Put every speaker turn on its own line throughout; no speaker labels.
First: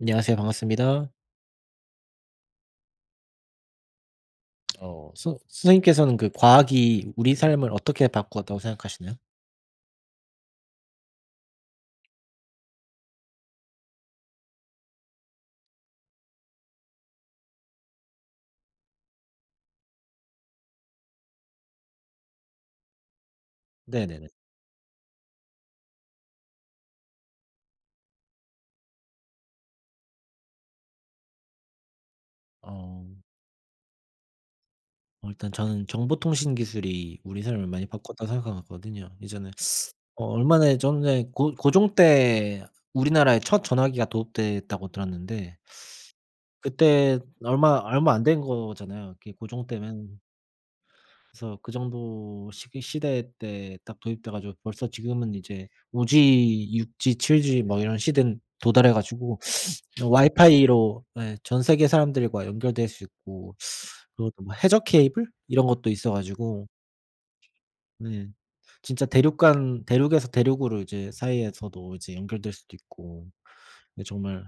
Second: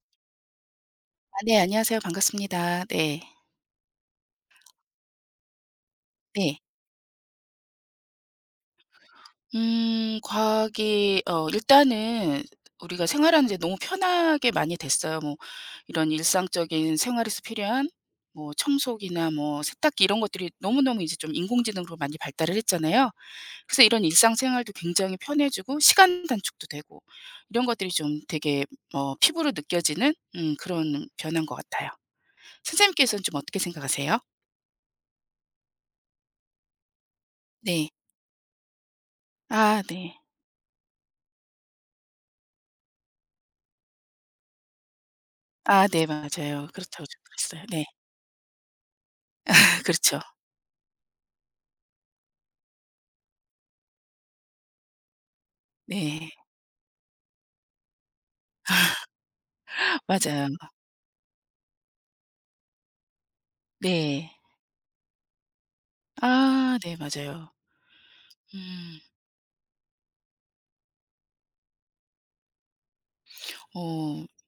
안녕하세요. 반갑습니다.
아 네 안녕하세요. 반갑습니다. 네.
선 선생님께서는 그
네.
과학이 우리 삶을 어떻게 바꾸었다고 생각하시나요?
과학이 어 일단은 우리가 생활하는 데 너무 편하게 많이 됐어요. 뭐 이런 일상적인 생활에서 필요한 뭐 청소기나 뭐 세탁기 이런 것들이 너무너무 이제 좀 인공지능으로 많이 발달을 했잖아요. 그래서 이런
네네네.
일상생활도 굉장히 편해지고 시간 단축도 되고 이런 것들이 좀 되게 어 피부로 느껴지는 그런 변화인 것 같아요.
어.
선생님께서는 좀 어떻게 생각하세요?
어 일단 저는 정보통신 기술이 우리 삶을 많이
네.
바꿨다고 생각하거든요. 예전에
아 네.
얼마, 네, 전에 고 고종 때 우리나라에 첫 전화기가 도입됐다고 들었는데,
아 네 맞아요. 그렇다고
그때
좀 들었어요.
얼마
네.
얼마 안 된 거잖아요, 그게 고종 때면.
그렇죠.
그래서 그 정도 시 시대 때 딱 도입돼 가지고 벌써 지금은 이제
네.
5G, 6G, 7G 뭐 이런 시대는 도달해 가지고
맞아요.
와이파이로, 예, 전 세계 사람들과 연결될 수 있고, 그리고
네.
또 뭐 해저 케이블 이런 것도 있어 가지고,
아 네 맞아요.
네,
음.
진짜 대륙 간, 대륙에서 대륙으로 이제 사이에서도 이제 연결될 수도 있고, 네,
어
정말.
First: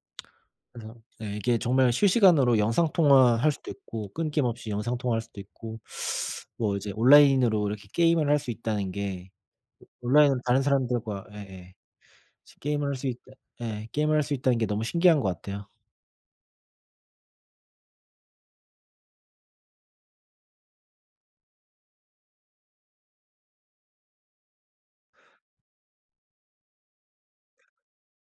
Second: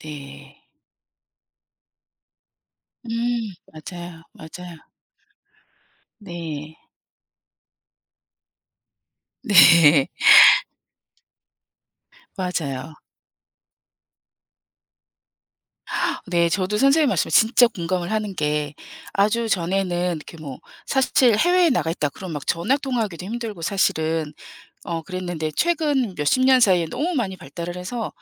네.
그래서, 예, 이게 정말 실시간으로 영상 통화할
음
수도 있고,
맞아요,
끊김없이
맞아요.
영상 통화할 수도 있고,
네.
뭐 이제 온라인으로 이렇게 게임을 할 수 있다는 게,
네.
온라인은 다른 사람들과, 예예, 게임을
맞아요.
할 수 있다, 예, 게임을 할 수 있다는 게 너무 신기한 것 같아요.
네 저도 선생님 말씀에 진짜 공감을 하는 게 아주 전에는 이렇게 뭐 사실 해외에 나가 있다 그럼 막 전화 통화하기도 힘들고 사실은 어 그랬는데 최근 몇십 년 사이에 너무 많이 발달을 해서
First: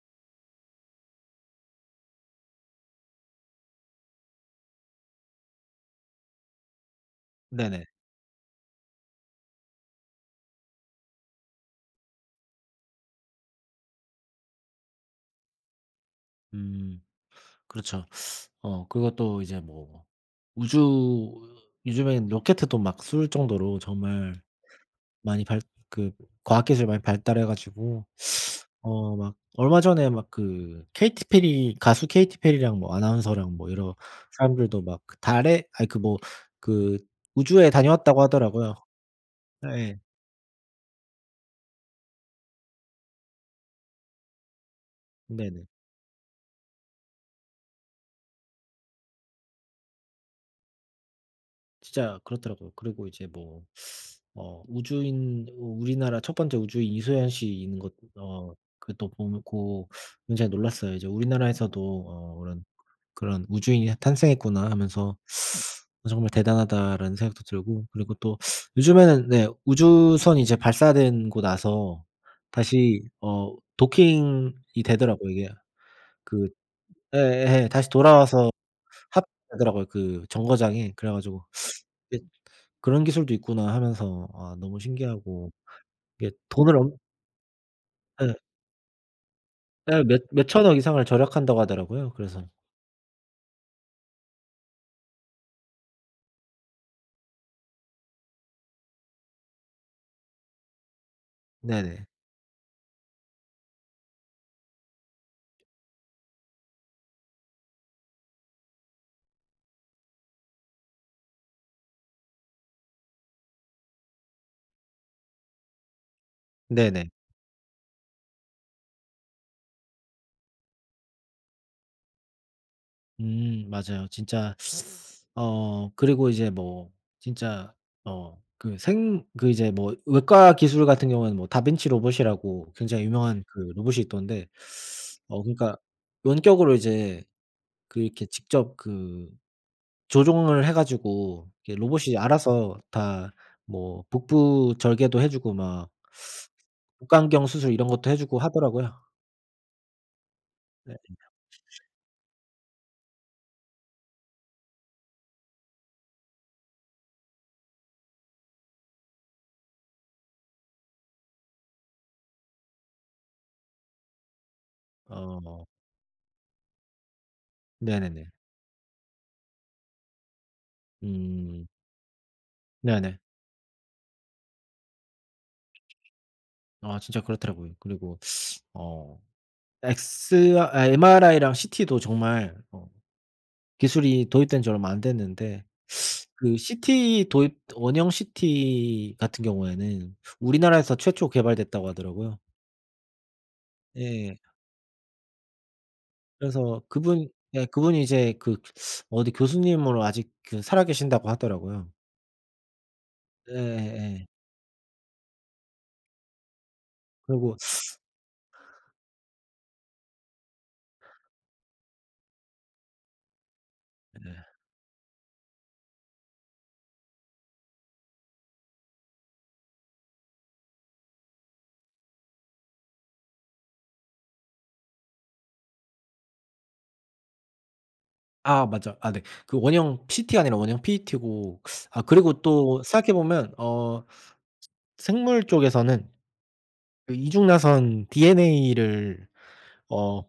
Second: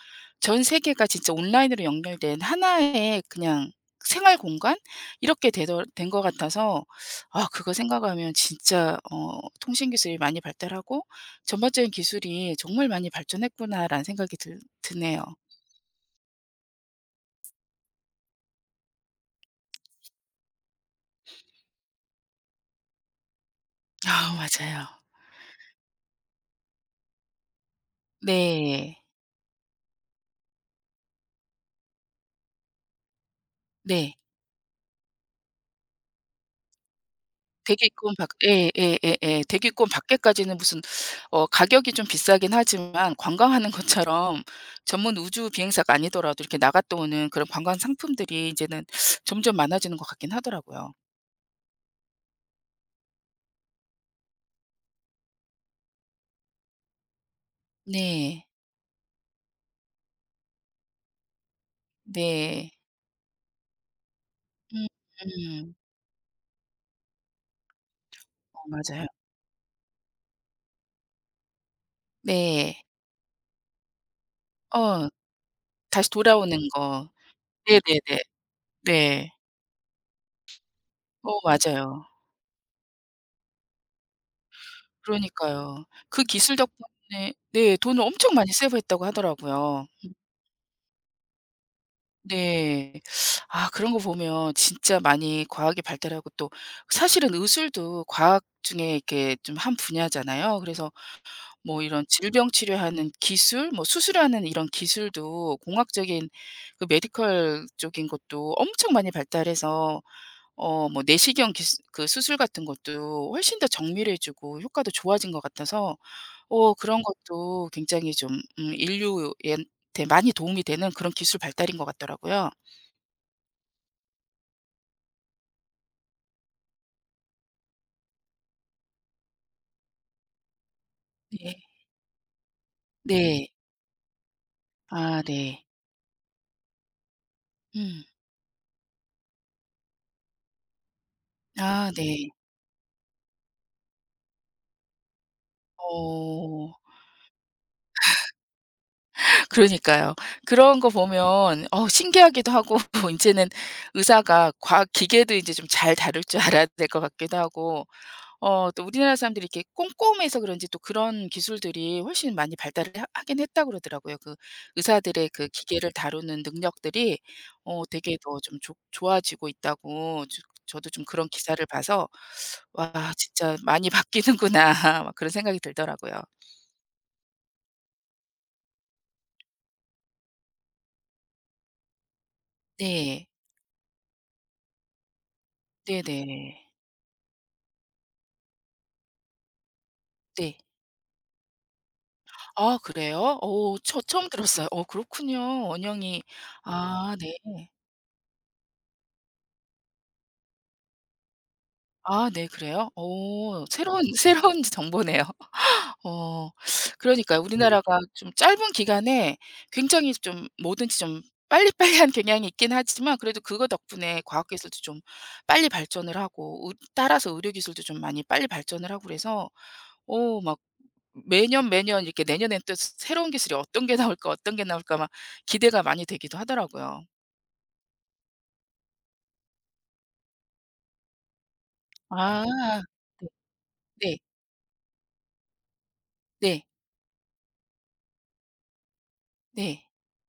전 세계가 진짜 온라인으로 연결된 하나의 그냥 생활 공간 이렇게 되더 된것 같아서 아 그거
네네.
생각하면 진짜 어 '통신 기술이 많이 발달하고 전반적인 기술이 정말 많이 발전했구나.'라는 생각이 들 드네요.
음. 그렇죠. 그리고 또 이제 뭐 우주, 요즘엔 로켓도 막 쏠 정도로
아
정말
맞아요.
많이 발 그 과학 기술이 많이 발달해 가지고,
네.
막 얼마 전에 막 그 케이티 페리, 가수 케이티 페리랑 뭐 아나운서랑 뭐 이런
네.
사람들도 막그 달에 아니 그 뭐 그 우주에
대기권
다녀왔다고
밖 예
하더라고요.
예 예예. 대기권
예.
밖에까지는 무슨 어 가격이 좀 비싸긴 하지만 관광하는 것처럼 전문 우주
네네.
비행사가 아니더라도 이렇게 나갔다 오는 그런 관광 상품들이 이제는 점점 많아지는 것 같긴 하더라고요.
진짜 그렇더라고요. 그리고 이제 뭐 우주인, 우리나라 첫 번째 우주인 이소연 씨 있는 것,
네.
어, 그것도 보고 굉장히 놀랐어요. 이제 '우리나라에서도 어 그런
네.
그런 우주인이 탄생했구나.'
음
하면서
음.
'어 정말 대단하다.'라는 생각도 들고, 그리고 또
어 맞아요.
요즘에는, 네, 우주선이 이제 발사되고 나서
네.
다시 도킹이
어
되더라고요, 이게.
다시
그,
돌아오는 거.
예예.
네네네.
다시
네. 네.
돌아와서
네.
합되더라고요, 그 정거장에. 그래
어
가지고,
맞아요.
예, '그런 기술도 있구나.' 하면서 아, 너무 신기하고
그러니까요. 그
이게
기술
돈을 엄
덕분에 네 돈을 엄청
예.
많이 세이브했다고 하더라고요.
예. 몇 몇천 억 이상을 절약한다고 하더라고요. 그래서.
네. 아 그런 거 보면 진짜 많이 과학이 발달하고 또 사실은 의술도 과학 중에 이렇게 좀 한 분야잖아요. 그래서 뭐 이런
네네.
질병 치료하는 기술, 뭐 수술하는 이런 기술도 공학적인 그 메디컬 쪽인 것도 엄청 많이 발달해서 어 뭐 내시경 기수 그 수술 같은 것도 훨씬 더 정밀해지고 효과도 좋아진 것 같아서 어 그런
네네.
것도 굉장히 좀 인류에 테 많이 도움이 되는 그런 기술 발달인 것 같더라고요.
음, 맞아요. 진짜. 그리고 이제 뭐 진짜, 그 생 그 이제 뭐 외과 기술 같은 경우에는 뭐
네.
다빈치 로봇이라고 굉장히 유명한
네.
그 로봇이 있던데,
아 네.
그러니까 원격으로 이제 그
음.
이렇게 직접 그 조종을 해 가지고 이렇게
아
로봇이
네.
알아서 다 뭐 복부 절개도 해 주고 막
어.
복강경 수술 이런 것도 해 주고 하더라고요.
그러니까요. 그런 거
네.
보면 어 신기하기도 하고 인제는 의사가 과학 기계도 인제 좀 잘 다룰 줄 알아야 될 것 같기도 하고 어 또 우리나라 사람들이 이렇게 꼼꼼해서 그런지 또 그런 기술들이 훨씬 많이 발달을 하 하긴 했다고 그러더라고요. 그 의사들의 그
어.
기계를 다루는 능력들이 어 되게
네네네.
더 좀 좋아지고 있다고 저 저도 좀 그런 기사를
음.
봐서 '와
네네.
진짜 많이 바뀌는구나.' 막 그런 생각이 들더라고요.
아 진짜 그렇더라고요. 그리고 어 엑스 아 MRI랑 CT도 정말,
네.
기술이 도입된 지 얼마 안 됐는데 그
네네.
CT 도입 원형 CT 같은 경우에는
네.
우리나라에서 최초 개발됐다고 하더라고요.
아 그래요? 오 저 처음
예.
들었어요. 어 그렇군요. 원영이
그래서
아
그분,
네.
예, 그분이 이제 그 어디 교수님으로 아직 그 살아계신다고 하더라고요.
아 네 그래요? 오 새로운
예예예.
새로운 정보네요. 어 그러니까요. 네.
그리고.
우리나라가 좀 짧은 기간에 굉장히 좀 뭐든지 좀 빨리빨리한 경향이 있긴 하지만 그래도 그거 덕분에 과학
예.
기술도 좀 빨리 발전을 하고 의 따라서 의료 기술도 좀 많이 빨리 발전을 하고 그래서 오 막 매년, 매년 이렇게 내년엔 또 새 새로운 기술이 어떤 게 나올까, 어떤 게 나올까 막 기대가 많이 되기도 하더라고요.
아 맞아. 아 네. 그 원형 PT가 아니라 원형 PET고, 아 그리고
아.
또 생각해
네.
보면 생물 쪽에서는
네.
그 이중나선 DNA를
네.
어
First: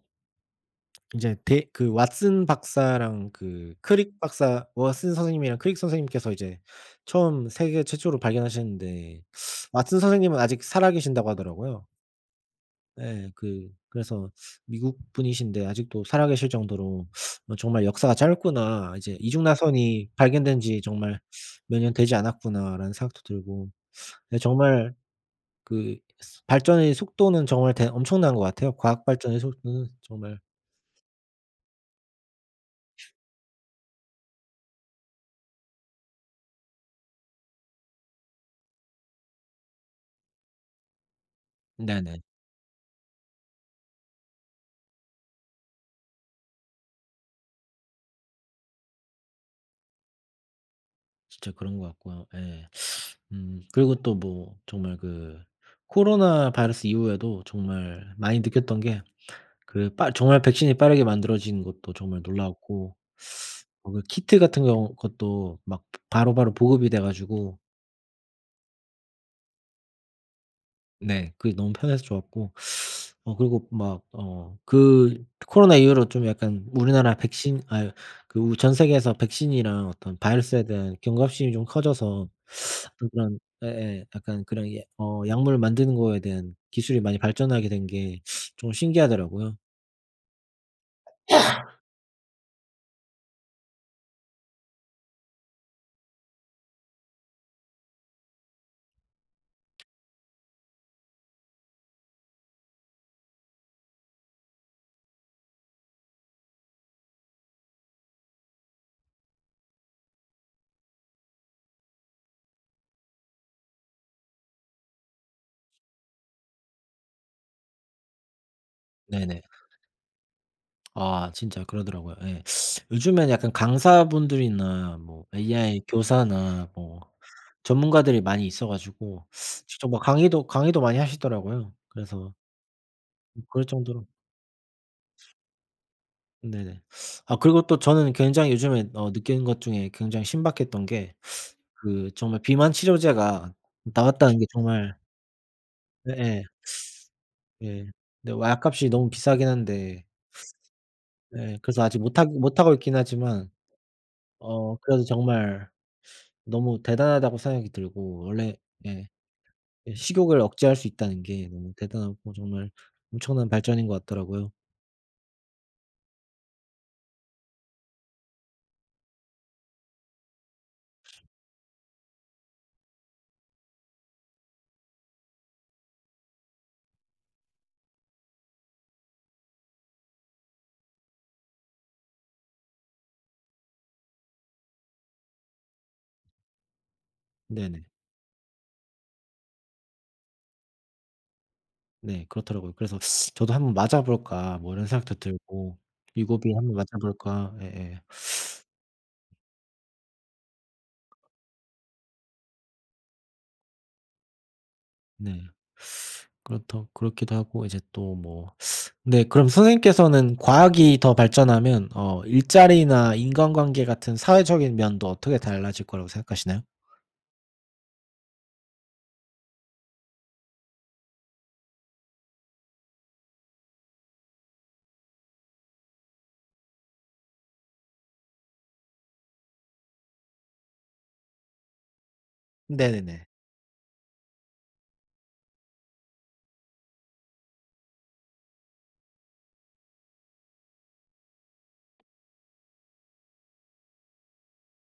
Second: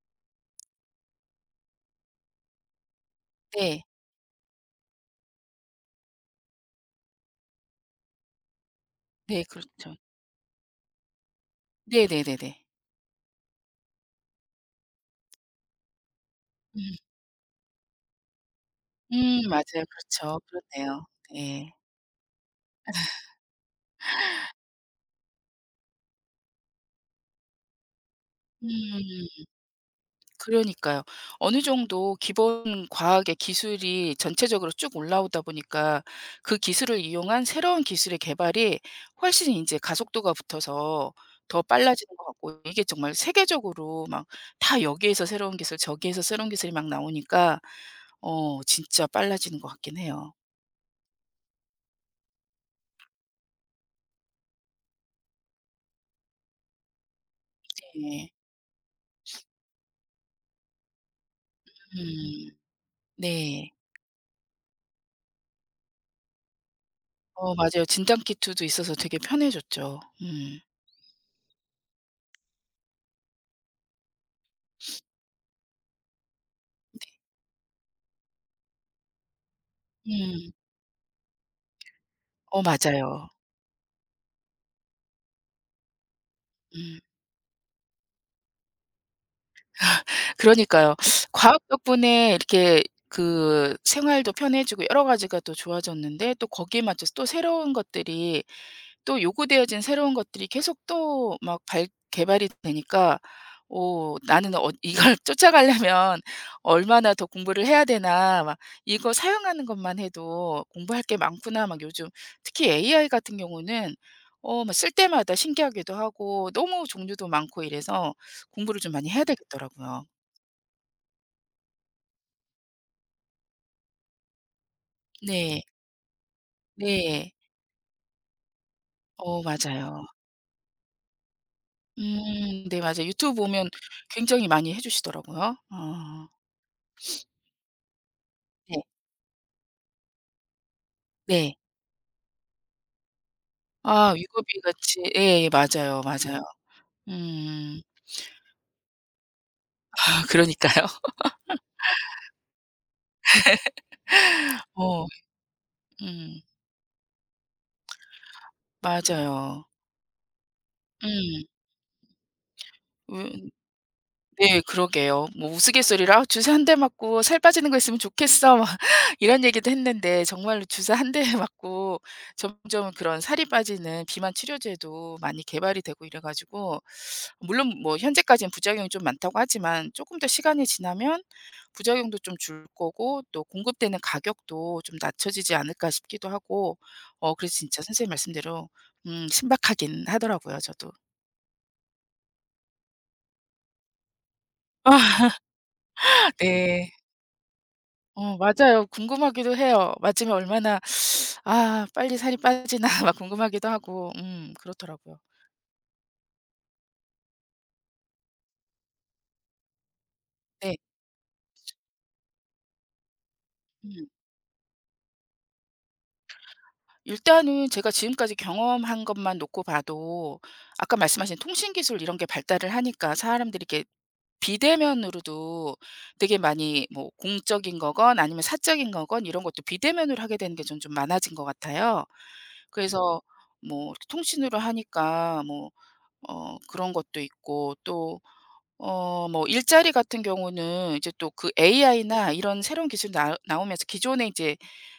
인제 데 그 왓슨 박사랑 그
네.
크릭 박사, 왓슨 선생님이랑 크릭 선생님께서 이제 처음 세계 최초로 발견하셨는데,
네. 그렇죠. 네. 그렇죠.
왓슨 선생님은 아직 살아계신다고 하더라고요.
네네네네.
네, 그래서 미국 분이신데 아직도 살아 계실
음.
정도로 '어 정말 역사가 짧구나. 이제
맞아요.
이중나선이
그렇죠.
발견된 지
그렇네요.
정말
네.
몇 년 되지 않았구나.'라는 생각도 들고, 네, 정말 그 스 발전의 속도는 정말 대 엄청난 것 같아요. 과학
음
발전의 속도는 정말.
그러니까요. 어느 정도 기본 과학의 기술이 전체적으로 쭉 올라오다 보니까 그 기술을 이용한 새로운 기술의 개발이 훨씬 인제 가속도가 붙어서 더 빨라지는
네네.
것 같고 이게 정말 세계적으로 막 다 여기에서 새로운 기술 저기에서 새로운 기술이 막 나오니까 어 진짜 빨라지는 것 같긴 해요.
진짜 그런 것 같고요. 예. 그리고 또 뭐 정말 그 코로나 바이러스 이후에도 정말
네.
많이 느꼈던 게 그 빠 정말 백신이 빠르게 만들어진 것도 정말
음
놀라웠고,
네.
그 키트 같은 경우 것도 막 바로바로 보급이 돼
어
가지고,
맞아요. 진단 키트도 있어서 되게 편해졌죠. 음.
네, 그게 너무 편해서 좋았고, 그리고 막 그 코로나 이후로 좀 약간 우리나라 백신, 그 우 전 세계에서 백신이랑 어떤
음.
바이러스에 대한 경각심이 좀 커져서,
어
어떤
맞아요.
그런, 예예, 약간 그런, 예, 약물 만드는 거에 대한
음.
기술이 많이 발전하게 된 게 좀 신기하더라고요.
그러니까요. 과학 덕분에 이렇게 그 생활도 편해지고 여러 가지가 또 좋아졌는데 또 거기에 맞춰서 또 새로운 것들이 또 요구되어진 새로운 것들이 계속 또 막 발 개발이 되니까 오 '나는 어 이걸 쫓아가려면 얼마나 더 공부를 해야 되나.' 막 이거 사용하는 것만 해도 '공부할 게 많구나.' 막 요즘 특히 AI 같은 경우는 어 막 쓸 때마다 신기하기도 하고 너무 종류도 많고 이래서 공부를 좀 많이 해야
네네.
되겠더라고요.
아 진짜 그러더라고요. 예. 요즘에는 약간 강사분들이나 뭐
네.
AI 교사나 뭐
네.
전문가들이 많이 있어 가지고
어
직접 막
맞아요.
강의도 많이 하시더라고요. 그래서
네 맞아요. 유튜브
뭐 그럴
보면
정도로.
굉장히 많이 해 주시더라고요. 어.
네네. 아 그리고 또 저는 굉장히
네.
요즘에 느끼는 것 중에 굉장히 신박했던 게
네.
그 정말 비만 치료제가
아
나왔다는 게
위거비
정말,
같이 예 맞아요, 맞아요.
예예. 예.
음.
예. 근데 약값이 너무 비싸긴 한데,
아 그러니까요.
예, 그래서 아직 못 하고 있긴 하지만,
어.
그래도 정말
음.
너무 대단하다고 생각이 들고 원래, 예,
맞아요.
예, 식욕을 억제할 수 있다는
음.
게 너무 대단하고 정말 엄청난
왜
발전인 것 같더라고요.
네 그러게요. 뭐 우스갯소리로 "아, "주사 한 대 맞고 살 빠지는 거 있으면 좋겠어." 막 이런 얘기도 했는데 정말로 주사 한 대 맞고 점점 그런 살이 빠지는 비만 치료제도 많이 개발이 되고 이래 가지고 물론 뭐 현재까지는 부작용이 좀 많다고 하지만 조금 더 시간이 지나면 부작용도 좀 줄 거고 또 공급되는 가격도 좀 낮춰지지 않을까 싶기도 하고 어 그래서 진짜
네네.
선생님 말씀대로 신박하긴 하더라고요 저도.
네, 그렇더라고요. 그래서 '저도 한번 맞아 볼까.' 뭐 이런 생각도 들고 '위고비 한번
네.
맞아 볼까.' 예예.
어 맞아요. 궁금하기도 해요. 맞으면 얼마나 '아 빨리 살이 빠지나.' 막 궁금하기도 하고 그렇더라고요.
네. 그렇더 그렇기도 하고 이제 또 뭐, 네, 그럼 선생님께서는
네.
과학이 더 발전하면 일자리나 인간관계
음.
같은 사회적인 면도 어떻게 달라질 거라고 생각하시나요?
일단은 제가 지금까지 경험한 것만 놓고 봐도 아까 말씀하신 통신 기술 이런 게 발달을 하니까 사람들이 이렇게 비대면으로도 되게 많이 뭐 공적인 거건 아니면 사적인 거건 이런 것도 비대면으로 하게 되는 게 전 좀 많아진 것 같아요. 그래서
네네네.
뭐 이렇게 통신으로 하니까 뭐 어 그런 것도 있고 또 어 뭐 일자리 같은 경우는 이제 또 그 AI나 이런 새로운 기술이 나 나오면서 기존에 이제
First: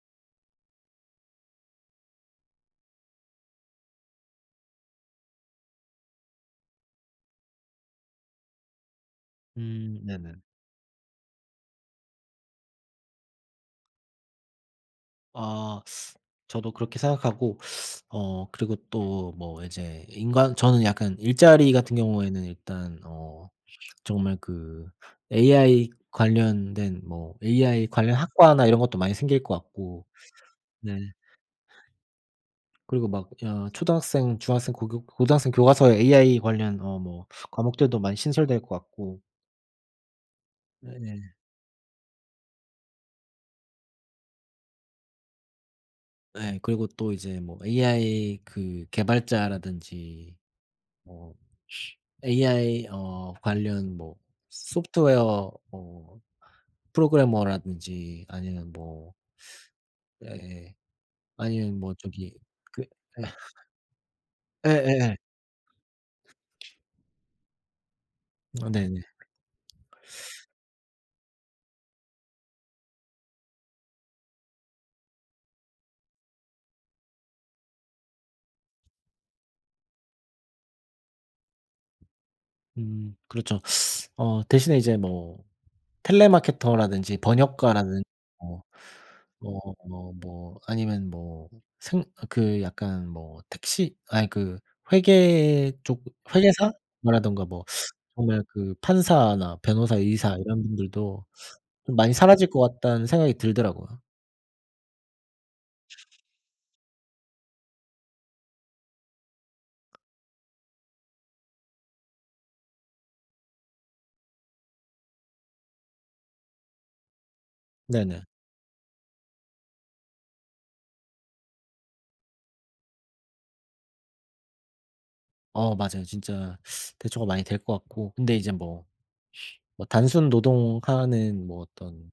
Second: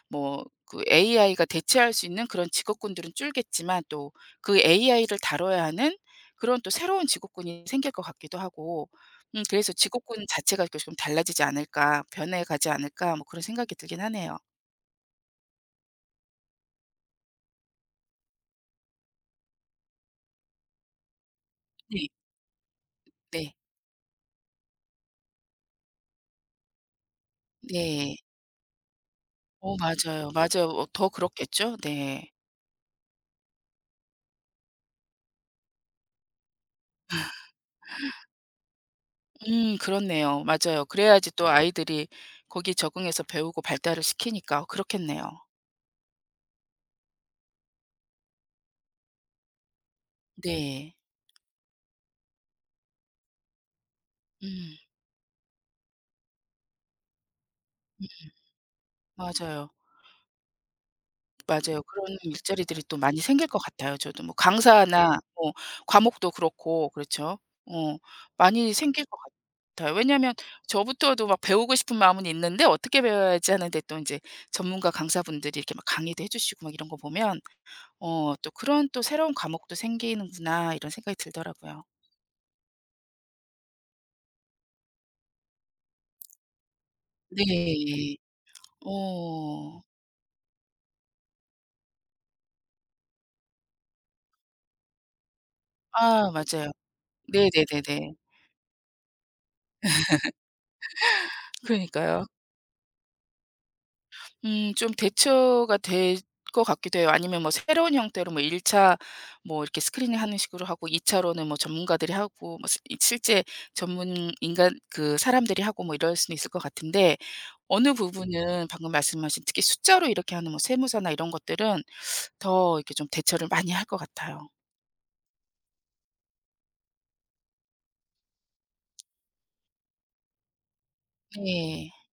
뭐 그 AI가 대체할 수 있는 그런 직업군들은 줄겠지만 또 그 AI를 다뤄야 하는 그런 또 새로운 직업군이 생길 것 같기도 하고 그래서
음.
'직업군
네네.
자체가 이렇게 좀 달라지지 않을까. 변해가지 않을까.' 뭐 그런 생각이 들긴 하네요.
아 저도 그렇게 생각하고, 그리고 또 뭐 이제 인간 저는 약간 일자리 같은
네.
경우에는 일단
네.
정말 그 AI 관련된 뭐 AI 관련
네.
학과나 이런 것도 많이 생길 것
어
같고,
맞아요. 맞아요. 어
네,
더 그렇겠죠? 네.
그리고 막 초등학생, 중학생, 고 고등학생 교과서에 AI 관련 뭐 과목들도 많이 신설될 것 같고.
그렇네요. 맞아요.
네. 네.
그래야지 또 네. 아이들이 거기 적응해서 배우고 발달을 시키니까 그렇겠네요.
그리고 또 이제 뭐 AI 그 개발자라든지,
네.
어 AI 관련, 뭐
음.
소프트웨어, 뭐
음,
프로그래머라든지, 아니면 뭐,
맞아요.
예, 아니면
맞아요.
뭐
그런
저기
일자리들이
그,
또 많이 생길 것 같아요 저도. 뭐
예, 예예.
강사나 뭐 과목도 그렇고 그렇죠. 어
어,
많이
네네.
생길 것 같아요. 왜냐면 하 저부터도 막 배우고 싶은 마음은 있는데 어떻게 배워야지 하는데 또 이제 전문가 강사분들이 이렇게 막 강의도 해 주시고 막 이런 거 보면 '어 또 그런 또 새로운 과목도 생기는구나.' 이런 생각이 들더라고요.
그렇죠. 대신에 이제 뭐 텔레마케터라든지, 번역가라든
네.
뭐, 뭐
어.
뭐 아니면 뭐, 생 그 약간 뭐 택시 아니 그 회계 쪽,
아 맞아요.
회계사라던가, 뭐
네네네네.
정말 그 판사나 변호사, 의사 이런 분들도 좀 많이
그러니까요.
사라질 것 같다는 생각이 들더라고요.
좀 대처가 될 것 같기도 해요. 아니면 뭐 새로운 형태로 뭐 1차 차 뭐 이렇게 스크리닝하는 식으로 하고 2차 차로는 뭐 전문가들이 하고 뭐 스 이 실제 전문 인간 그 사람들이 하고 뭐 이럴 수는 있을 것 같은데 어느
네네.
부분은 방금 말씀하신 특히 숫자로 이렇게 하는 뭐 세무서나 이런 것들은 더 이렇게 좀 대처를 많이 할 것 같아요.
어 맞아요. 진짜 대처가 많이 될 것 같고, 근데 이제 뭐 단순 노동하는 뭐
네.
어떤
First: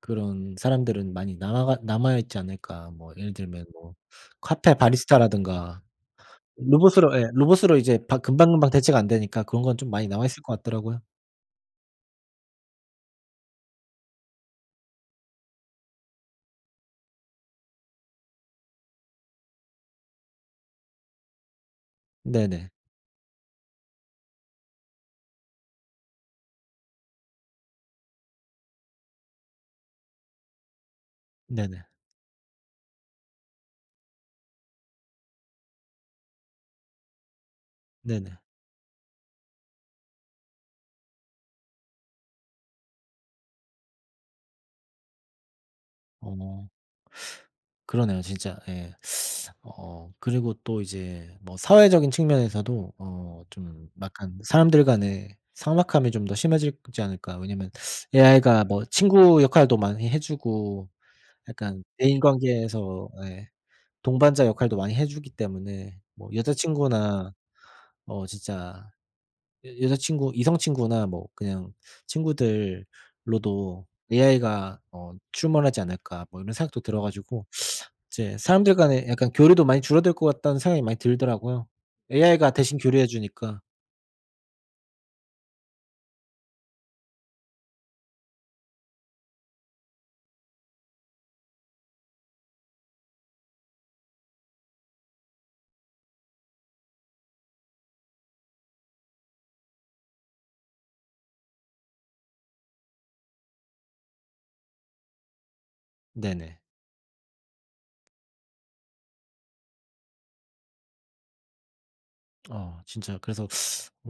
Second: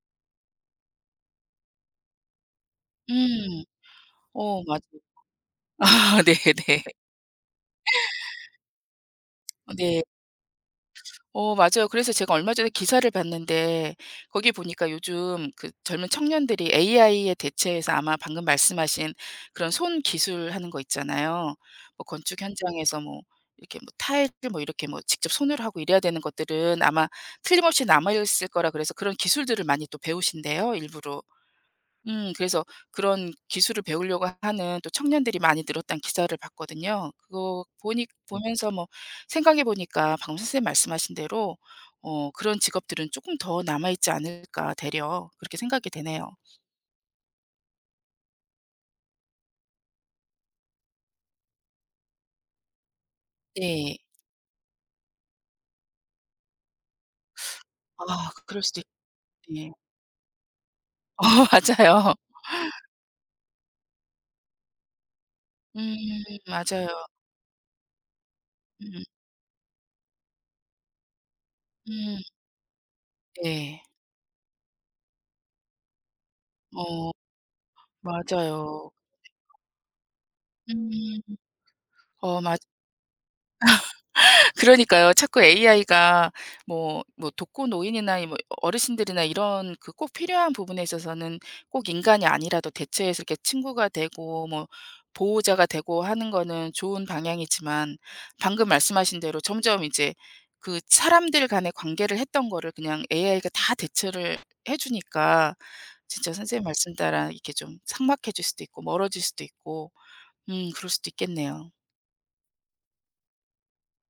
그런 사람들은 많이 남아 있지 않을까. 뭐 예를
음.
들면 뭐
어
카페
맞아요.
바리스타라든가
아 네네.
로봇으로 예 로봇으로 이제 바 금방금방 대체가 안 되니까 그런 건 좀
네.
많이 남아 있을 것 같더라고요.
어 맞아요. 그래서 제가 얼마 전에 기사를 봤는데 거기 보니까 요즘 그 젊은 청년들이 AI에 대체해서 아마 방금 말씀하신 그런 손 기술하는 거 있잖아요. 뭐 건축
네네.
현장에서 뭐 이렇게 뭐 타일을 뭐 이렇게 뭐 직접 손으로 하고 이래야 되는 것들은 아마 틀림없이 남아 있을 거라 그래서 그런 기술들을 많이 또 배우신대요 일부러.
네네.
그래서 그런 기술을 배우려고 하는 또 청년들이 많이 늘었다는 기사를 봤거든요. 그거 보니
네네.
보면서 뭐 생각해 보니까 방금 선생님 말씀하신 대로 어 그런 직업들은 조금 더 남아 있지 않을까 되려 그렇게 생각이 되네요.
어. 그러네요, 진짜. 예. 그리고 또 이제 뭐 사회적인 측면에서도 좀
네.
약간 사람들 간의 삭막함이 좀 더 심해지지 않을까. 왜냐면
아
AI가
그럴 수도
뭐 친구
있겠네요.
역할도 많이 해 주고
어
약간
맞아요.
대인 관계에서, 예, 동반자 역할도 많이 해 주기
음
때문에 뭐
맞아요.
여자친구나, 진짜
음
여 여자친구, 이성 친구나 뭐 그냥
음 네.
친구들로도 AI가 '출몰하지 않을까.' 뭐 이런 생각도 들어
어
가지고 이제 사람들
맞아요.
간에 약간 교류도 많이 줄어들 것 같다는 생각이 많이
음.
들더라고요.
어
AI가
맞아요.
대신 교류해 주니까.
그러니까요. 자꾸 AI가 뭐 뭐 독거노인이나 이 뭐 어르신들이나 이런 그 꼭 필요한 부분에 있어서는 꼭 인간이 아니라도 대체해서 이렇게 친구가 되고 뭐 보호자가 되고 하는 거는 좋은 방향이지만 방금 말씀하신 대로 점점 이제 그 사람들 간의 관계를 했던 거를 그냥 AI가 다 대체를 해 주니까 진짜
네네.
선생님 말씀 따라 이렇게 좀 삭막해질 수도 있고 멀어질 수도 있고 그럴 수도 있겠네요.
진짜 그래서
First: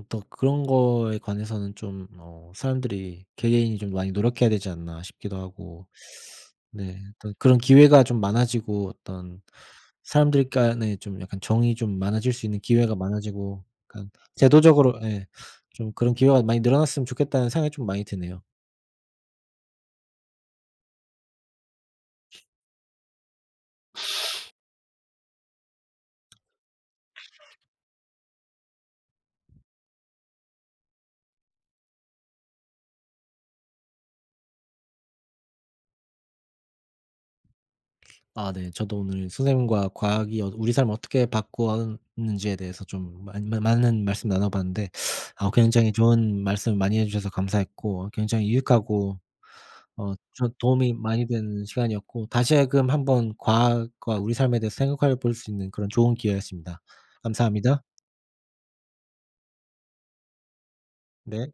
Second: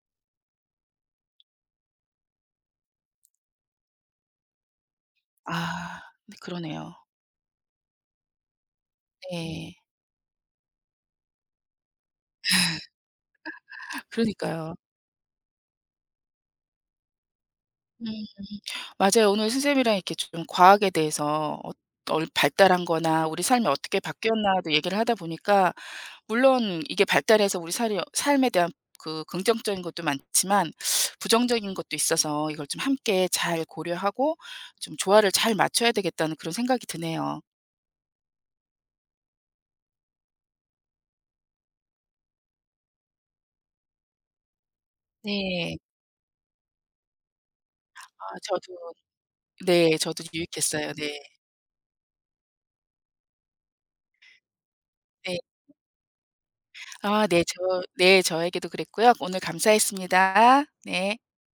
더 그런 거에 관해서는 좀, 사람들이 개개인이 좀 많이 노력해야 되지 않나 싶기도
아
하고,
네 그러네요.
네, 어떤 그런 기회가 좀 많아지고 어떤
네.
사람들 간에 좀 약간 정이 좀 많아질 수 있는 기회가 많아지고, 약간
그러니까요.
제도적으로, 예, 좀 그런 기회가 많이 늘어났으면 좋겠다는 생각이 좀 많이
음.
드네요.
맞아요. 오늘 선생님이랑 이렇게 좀 과학에 대해서 어 얼 발달한 거나 우리 삶이 어떻게 바뀌었나도 얘기를 하다 보니까 물론 이게 발달해서 우리 살이 삶에 대한 그 긍정적인 것도 많지만 부정적인 것도 있어서 이걸 좀 함께 잘 고려하고 좀 조화를 잘 맞춰야 되겠다는 그런 생각이 드네요.
아 네. 저도 오늘 선생님과 과학이 우리 삶을 어떻게 바꾸었는지에 대해서 좀 많 많 많은 말씀 나눠 봤는데, 아
네.
굉장히 좋은 말씀 많이 해 주셔서 감사했고
아
굉장히
저도
유익하고,
네 저도
저
유익했어요.
도움이
네.
많이 되는 시간이었고 다시 하금 한번 과학과 우리 삶에 대해서 생각해 볼
네.
수 있는 그런 좋은 기회였습니다.
아 네. 저
감사합니다.
네 저에게도 그랬고요. 오늘 감사했습니다. 네.
네.